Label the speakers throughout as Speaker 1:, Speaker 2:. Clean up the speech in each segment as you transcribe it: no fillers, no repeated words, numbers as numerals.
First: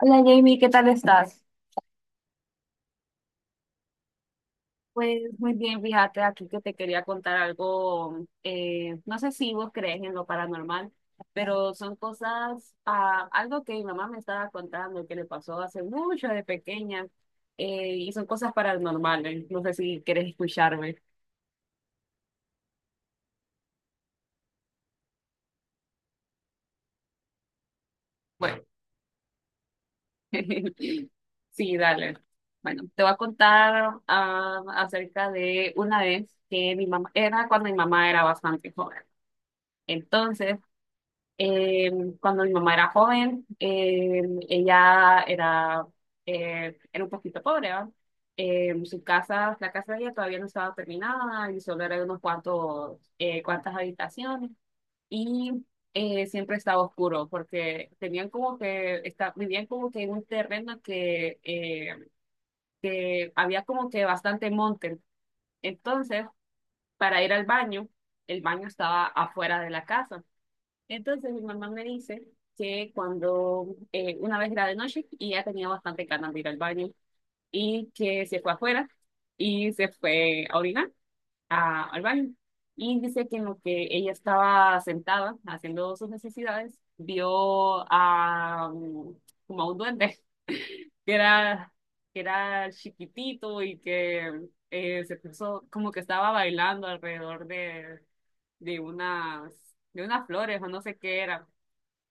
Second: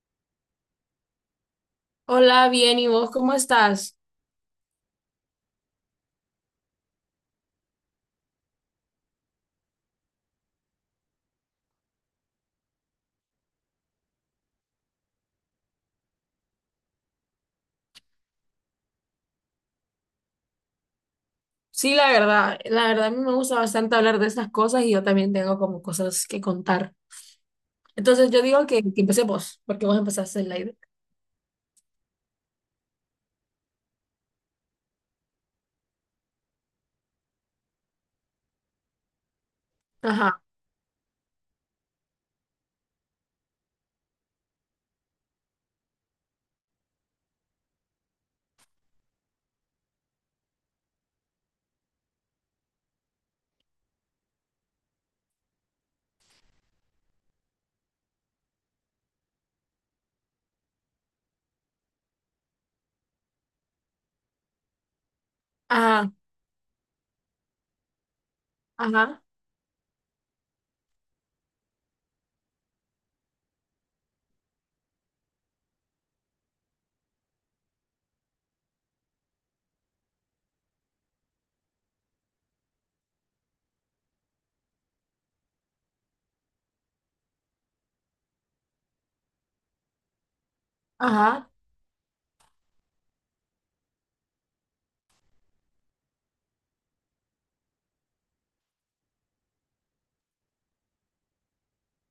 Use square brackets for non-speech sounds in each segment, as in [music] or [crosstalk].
Speaker 1: Hola Jamie, ¿qué tal estás?
Speaker 2: Hola, bien, ¿y vos cómo estás?
Speaker 1: Pues muy bien, fíjate aquí que te quería contar algo, no sé si vos crees en lo paranormal, pero son cosas, algo que mi mamá me estaba contando que le pasó hace mucho de pequeña, y son cosas paranormales, no sé si quieres escucharme.
Speaker 2: Sí, la verdad a mí me gusta bastante hablar de estas cosas y yo también tengo como cosas que contar. Entonces yo
Speaker 1: Bueno,
Speaker 2: digo que empecé vos, porque vos empezaste el
Speaker 1: [laughs]
Speaker 2: live.
Speaker 1: sí, dale. Bueno, te voy a contar, acerca de una vez que mi mamá, era cuando mi mamá era bastante joven.
Speaker 2: Ajá,
Speaker 1: Entonces, Eh, cuando mi mamá era joven, ella era, era un poquito pobre, ¿va? Su casa, la casa de ella todavía no estaba terminada y solo eran unos cuantos, cuantas habitaciones. Y siempre estaba oscuro porque tenían como que, está, vivían como que en un terreno que había como que bastante monte.
Speaker 2: ajá,
Speaker 1: Entonces, para ir al baño, el baño estaba
Speaker 2: ajá,
Speaker 1: afuera de la casa. Entonces mi mamá me dice que cuando una vez era de noche y ya tenía bastante ganas de ir al baño y que se fue afuera y se fue a orinar al baño. Y dice que en lo que ella estaba sentada haciendo sus necesidades, vio a, como a un duende [laughs] que
Speaker 2: ajá,
Speaker 1: era, que era chiquitito y que se puso como que estaba bailando alrededor de unas, de unas flores o no sé qué era.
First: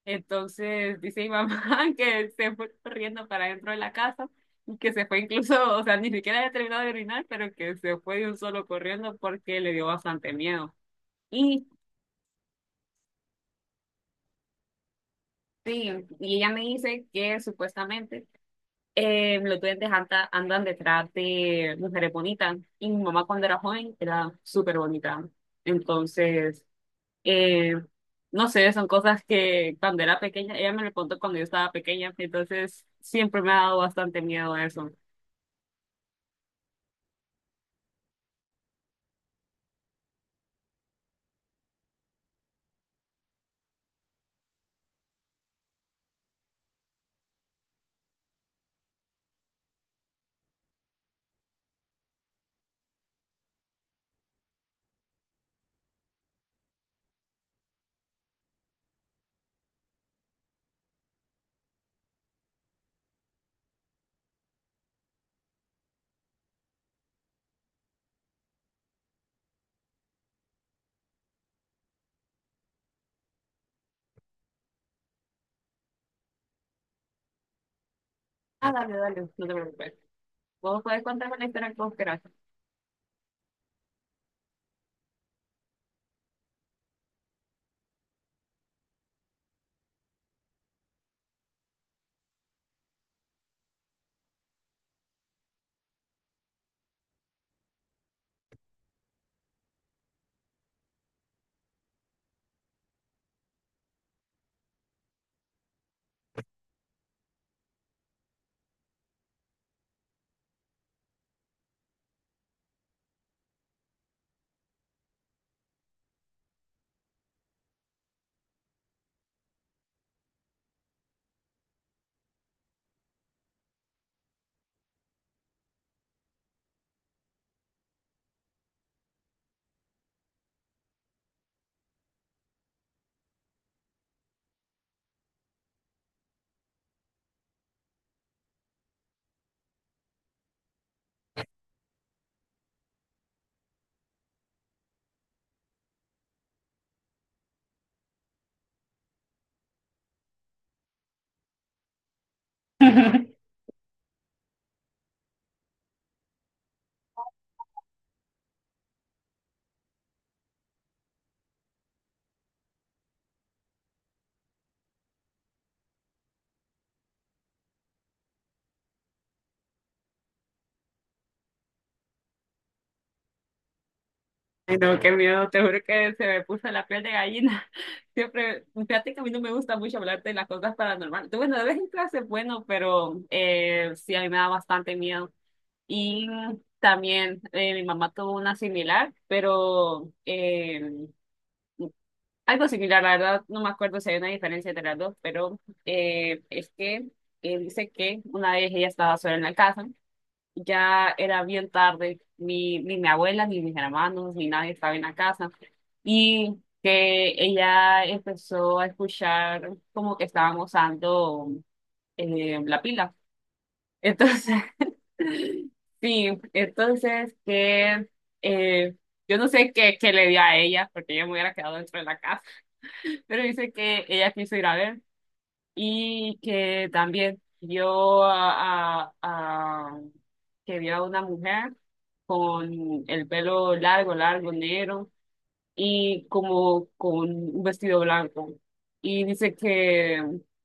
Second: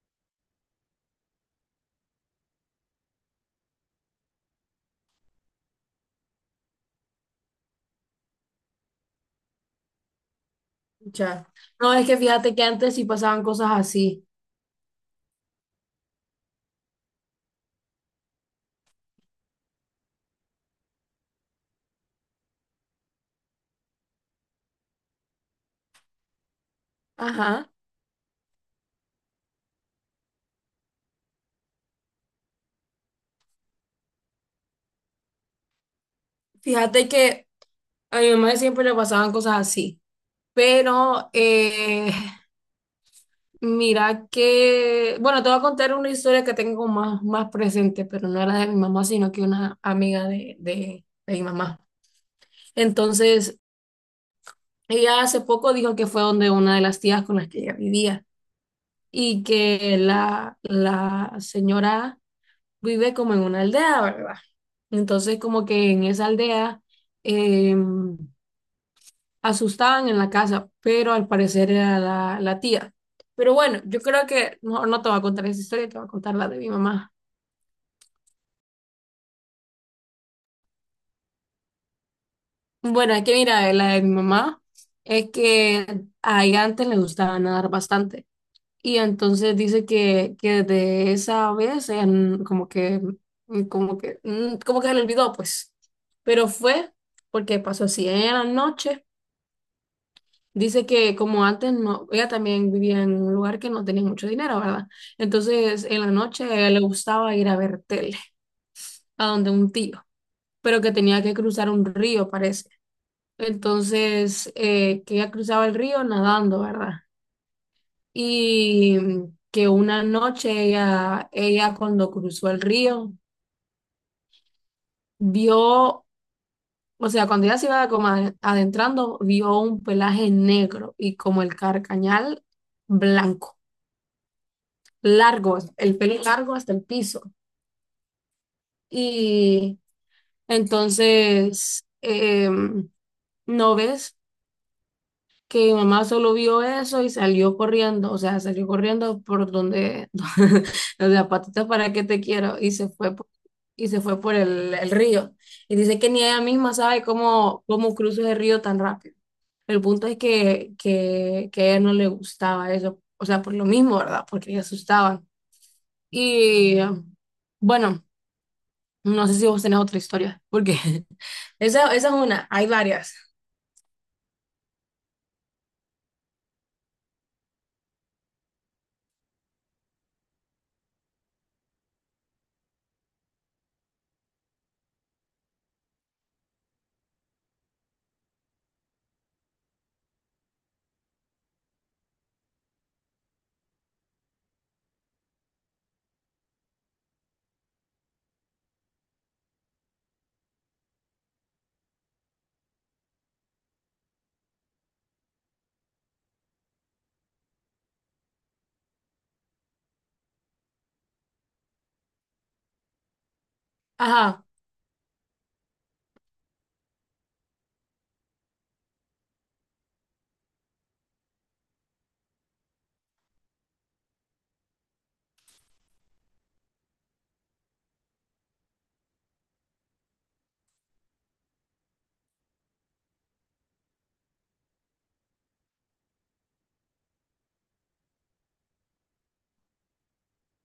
Speaker 1: Entonces dice mi mamá [laughs] que se fue corriendo para dentro de la casa y que se fue incluso, o sea, ni siquiera había terminado de orinar, pero que se fue de un solo corriendo porque le dio bastante miedo.
Speaker 2: ya.
Speaker 1: Y
Speaker 2: No, es que fíjate que antes sí pasaban cosas así.
Speaker 1: sí, y ella me dice que supuestamente los duendes andan detrás de mujeres bonitas y mi mamá cuando era joven era súper bonita. Entonces...
Speaker 2: Ajá.
Speaker 1: Eh, no sé, son cosas que cuando era pequeña, ella me lo contó cuando yo estaba pequeña, entonces siempre me ha dado bastante miedo eso.
Speaker 2: Fíjate que a mi mamá siempre le pasaban cosas así, pero mira que, bueno, te voy a contar una historia que tengo más, más presente, pero no era de mi mamá, sino que una amiga de mi mamá. Entonces, ella hace poco dijo que fue donde una de las tías con las que ella vivía y que la señora vive como en una aldea, ¿verdad? Entonces, como que en esa aldea eh, asustaban en la casa, pero al parecer era la tía. Pero bueno, yo creo que no, no te voy a contar esa historia, te voy a contar la de mi mamá.
Speaker 1: Ah, dale, dale, no te preocupes. Vos podés contarme la historia como quieras. [laughs]
Speaker 2: Bueno, es que mira, la de mi mamá es que a ella antes le gustaba nadar bastante y entonces dice que desde esa vez ella como que, como que, como que se le olvidó pues, pero fue porque pasó así. Ella en la noche dice que como antes no, ella también vivía en un lugar que no tenía mucho dinero, ¿verdad? Entonces en la noche a ella le gustaba ir a ver tele, a donde un tío, pero que tenía que cruzar un río, parece. Entonces, que ella cruzaba el río nadando, ¿verdad? Y que una noche ella cuando cruzó el río, vio, o sea, cuando ella se iba como adentrando, vio un pelaje negro y como el carcañal blanco, largo, el pelo largo hasta el piso. Y entonces, ¿no ves? Que mi mamá solo vio eso y salió corriendo, o sea, salió corriendo por donde, [laughs] o sea, patitas para que te quiero, y se fue y se fue por el río. Y dice que ni ella misma sabe cómo, cómo cruza el río tan rápido. El punto es que a ella no le gustaba eso, o sea, por lo mismo, ¿verdad? Porque le asustaban. Y bueno, no sé si vos tenés otra historia, porque [laughs] esa es una, hay varias.
Speaker 1: Ay, no, qué miedo, te juro que se me puso la piel de gallina. [laughs] Siempre, fíjate que a mí no me gusta mucho hablar de las cosas paranormales. Tú, bueno, de vez en clase es bueno, pero sí, a mí me da bastante miedo. Y también mi mamá tuvo una similar, pero algo similar, la verdad, no me acuerdo si hay una diferencia entre las dos, pero es que dice que una vez ella estaba sola en la casa, ya era bien tarde, ni mi abuela, ni mis hermanos, ni nadie estaba en la casa, y que ella empezó a escuchar como que estaban usando la pila.
Speaker 2: Ajá,
Speaker 1: Entonces, [laughs] sí, entonces que eh, yo no sé qué, qué le dio a ella, porque yo me hubiera quedado dentro de la casa, pero dice que ella quiso ir a ver y que también vio que vio a una mujer con el pelo largo, largo, negro, y como con un vestido blanco. Y dice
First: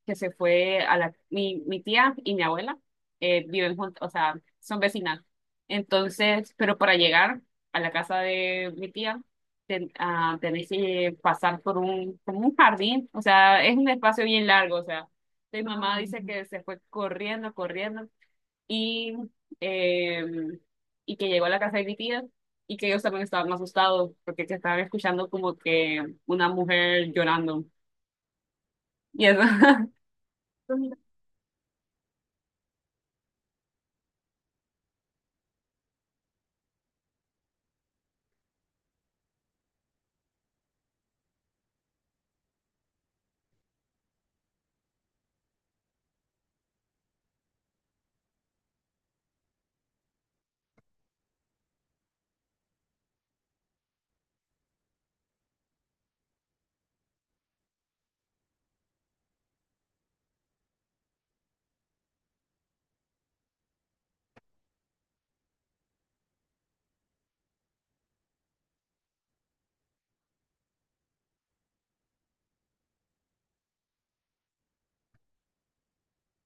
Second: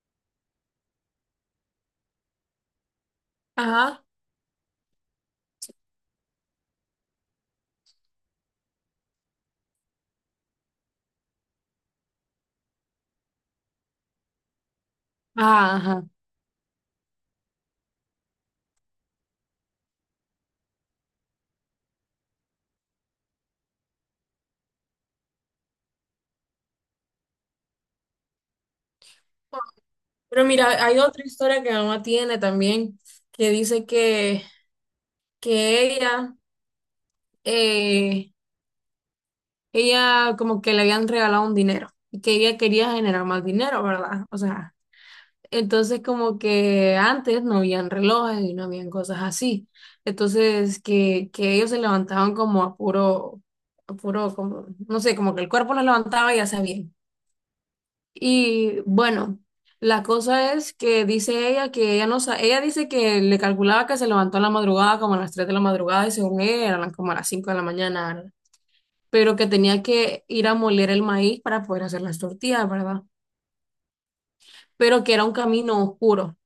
Speaker 1: que se fue a la, mi tía y mi abuela viven juntas,
Speaker 2: ajá,
Speaker 1: o sea, son vecinas. Entonces, pero para llegar a la casa de mi tía, tenés que pasar por un, como un jardín, o sea, es un espacio bien largo, o sea, mi
Speaker 2: ajá,
Speaker 1: mamá
Speaker 2: ajá.
Speaker 1: dice que se fue corriendo, corriendo y, eh, y que llegó a la casa de mi tía y que ellos también estaban asustados porque que estaban escuchando como que una mujer llorando. Y eso. [laughs]
Speaker 2: Pero mira, hay otra historia que mi mamá tiene también, que dice que, que ella, eh, ella como que le habían regalado un dinero y que ella quería generar más dinero, ¿verdad? O sea, entonces como que antes no habían relojes y no habían cosas así. Entonces que ellos se levantaban como a puro, como, no sé, como que el cuerpo los levantaba y ya sabían. Y bueno, la cosa es que dice ella que ella no sa- ella dice que le calculaba que se levantó en la madrugada, como a las 3 de la madrugada, y según ella eran como a las 5 de la mañana, pero que tenía que ir a moler el maíz para poder hacer las tortillas, ¿verdad? Pero que era un camino oscuro,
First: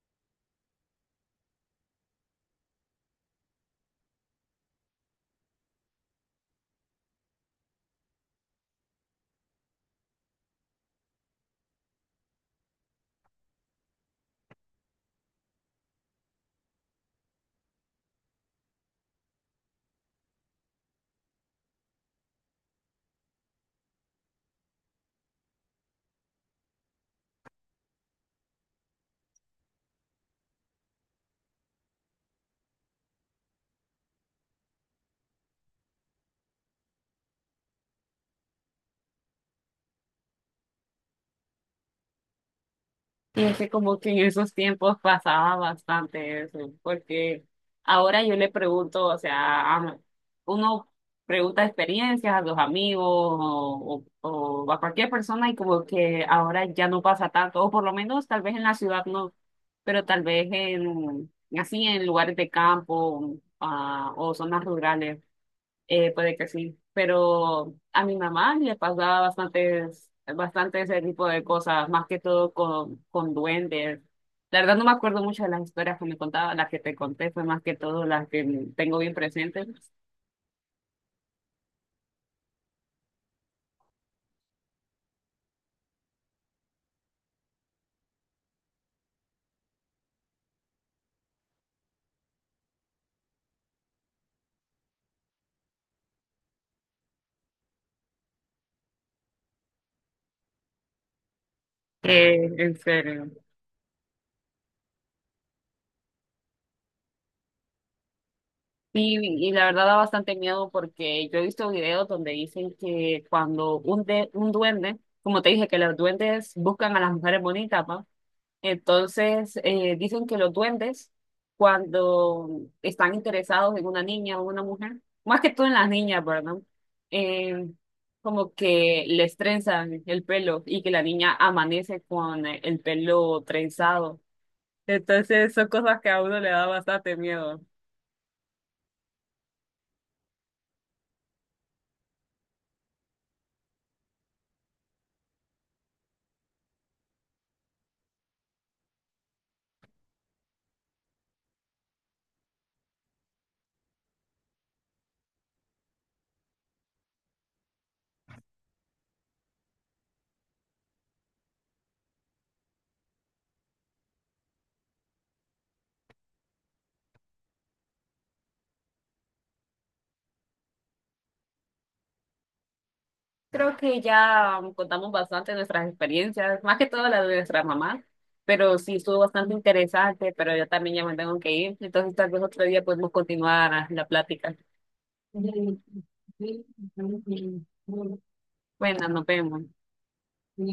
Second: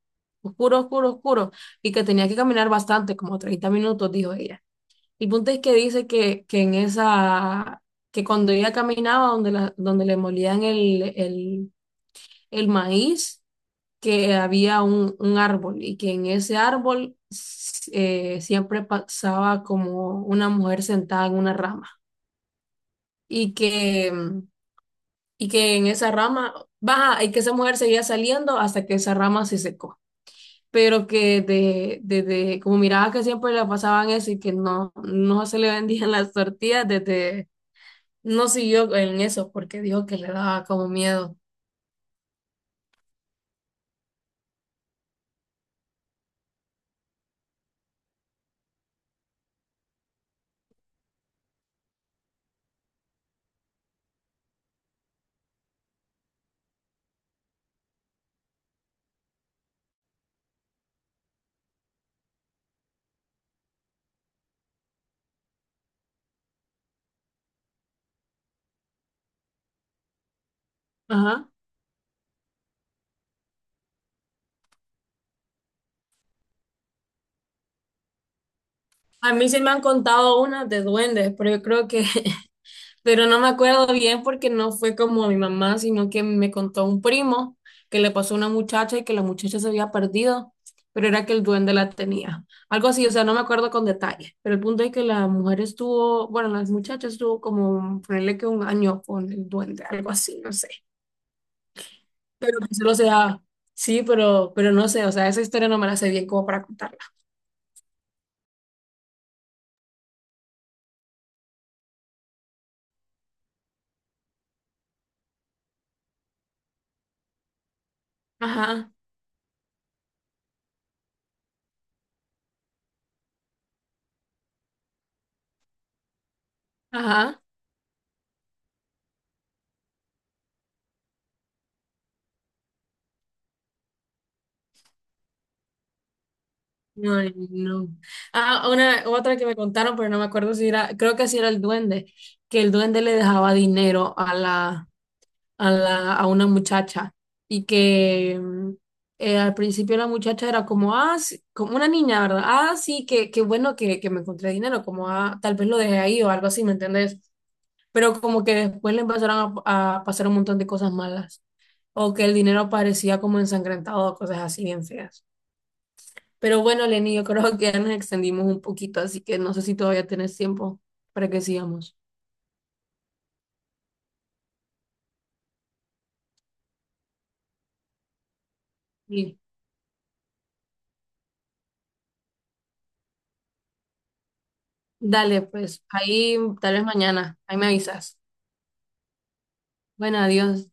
Speaker 2: oscuro, oscuro, oscuro, y que tenía que caminar bastante, como 30 minutos, dijo ella. El punto es que dice que en esa, que cuando ella caminaba donde, la, donde le molían el maíz, que había un árbol y que en ese árbol siempre pasaba como una mujer sentada en una rama y que, y que en esa rama, baja, y que esa mujer seguía saliendo hasta que esa rama se secó. Pero que de como miraba que siempre le pasaban eso y que no, no se le vendían [laughs] las tortillas, desde, no siguió en eso porque dijo que le daba como miedo.
Speaker 1: Y es que como que en esos tiempos pasaba bastante eso, porque ahora yo le pregunto, o sea, a- uno pregunta experiencias a los amigos o a cualquier persona y como que ahora ya no pasa tanto, o por lo menos tal vez en la ciudad no, pero tal vez en, así en lugares de campo, o zonas rurales puede que sí, pero a mi mamá le pasaba bastantes, bastante ese tipo de
Speaker 2: Ajá.
Speaker 1: cosas, más que todo con duendes. La verdad no me acuerdo mucho de las historias que me contaba, las que te conté fue más que todo las que tengo bien
Speaker 2: A mí sí
Speaker 1: presentes.
Speaker 2: me han contado unas de duendes, pero yo creo que, pero no me acuerdo bien porque no fue como mi mamá, sino que me contó un primo que le pasó a una muchacha y que la muchacha se había perdido, pero era que el duende la tenía. Algo así, o sea, no me acuerdo con detalle, pero el punto es que la mujer estuvo, bueno, las muchachas estuvo como, ponerle que un año con el duende, algo así, no sé. Pero que
Speaker 1: En
Speaker 2: solo
Speaker 1: serio.
Speaker 2: sea, sí, pero no sé, o sea, esa historia no me la sé bien como para contarla.
Speaker 1: Y la verdad da bastante miedo porque yo he visto videos donde dicen que cuando un, de, un duende, como te dije, que los duendes buscan a las mujeres bonitas, ¿va?
Speaker 2: Ajá,
Speaker 1: Entonces, dicen que los duendes, cuando están interesados en una niña o una mujer, más que todo en las niñas, ¿verdad?
Speaker 2: ajá.
Speaker 1: Eh, Como que les trenzan el pelo y que la niña amanece con el pelo trenzado. Entonces, son cosas que a uno le da bastante
Speaker 2: Ay,
Speaker 1: miedo.
Speaker 2: no. Ah, una, otra que me contaron, pero no me acuerdo si era, creo que si era el duende, que el duende le dejaba dinero a una muchacha y que al principio la muchacha era como, ah, sí", como una niña, ¿verdad? Ah, sí, qué bueno que me encontré dinero, como, ah, tal vez lo dejé ahí o algo así, ¿me entiendes? Pero como que después le empezaron a pasar un montón de cosas malas o que el dinero parecía como ensangrentado, cosas así bien feas. Pero bueno, Lenny, yo creo que ya nos extendimos un poquito, así que no sé si todavía tienes tiempo para que sigamos.
Speaker 1: Creo que ya contamos bastante nuestras experiencias, más que todo la de nuestra mamá, pero sí estuvo
Speaker 2: Sí.
Speaker 1: bastante interesante, pero yo también ya me tengo que ir, entonces tal vez otro día podemos continuar la plática.
Speaker 2: Dale,
Speaker 1: Bueno,
Speaker 2: pues ahí tal vez mañana, ahí me avisas.
Speaker 1: nos vemos.
Speaker 2: Bueno, adiós.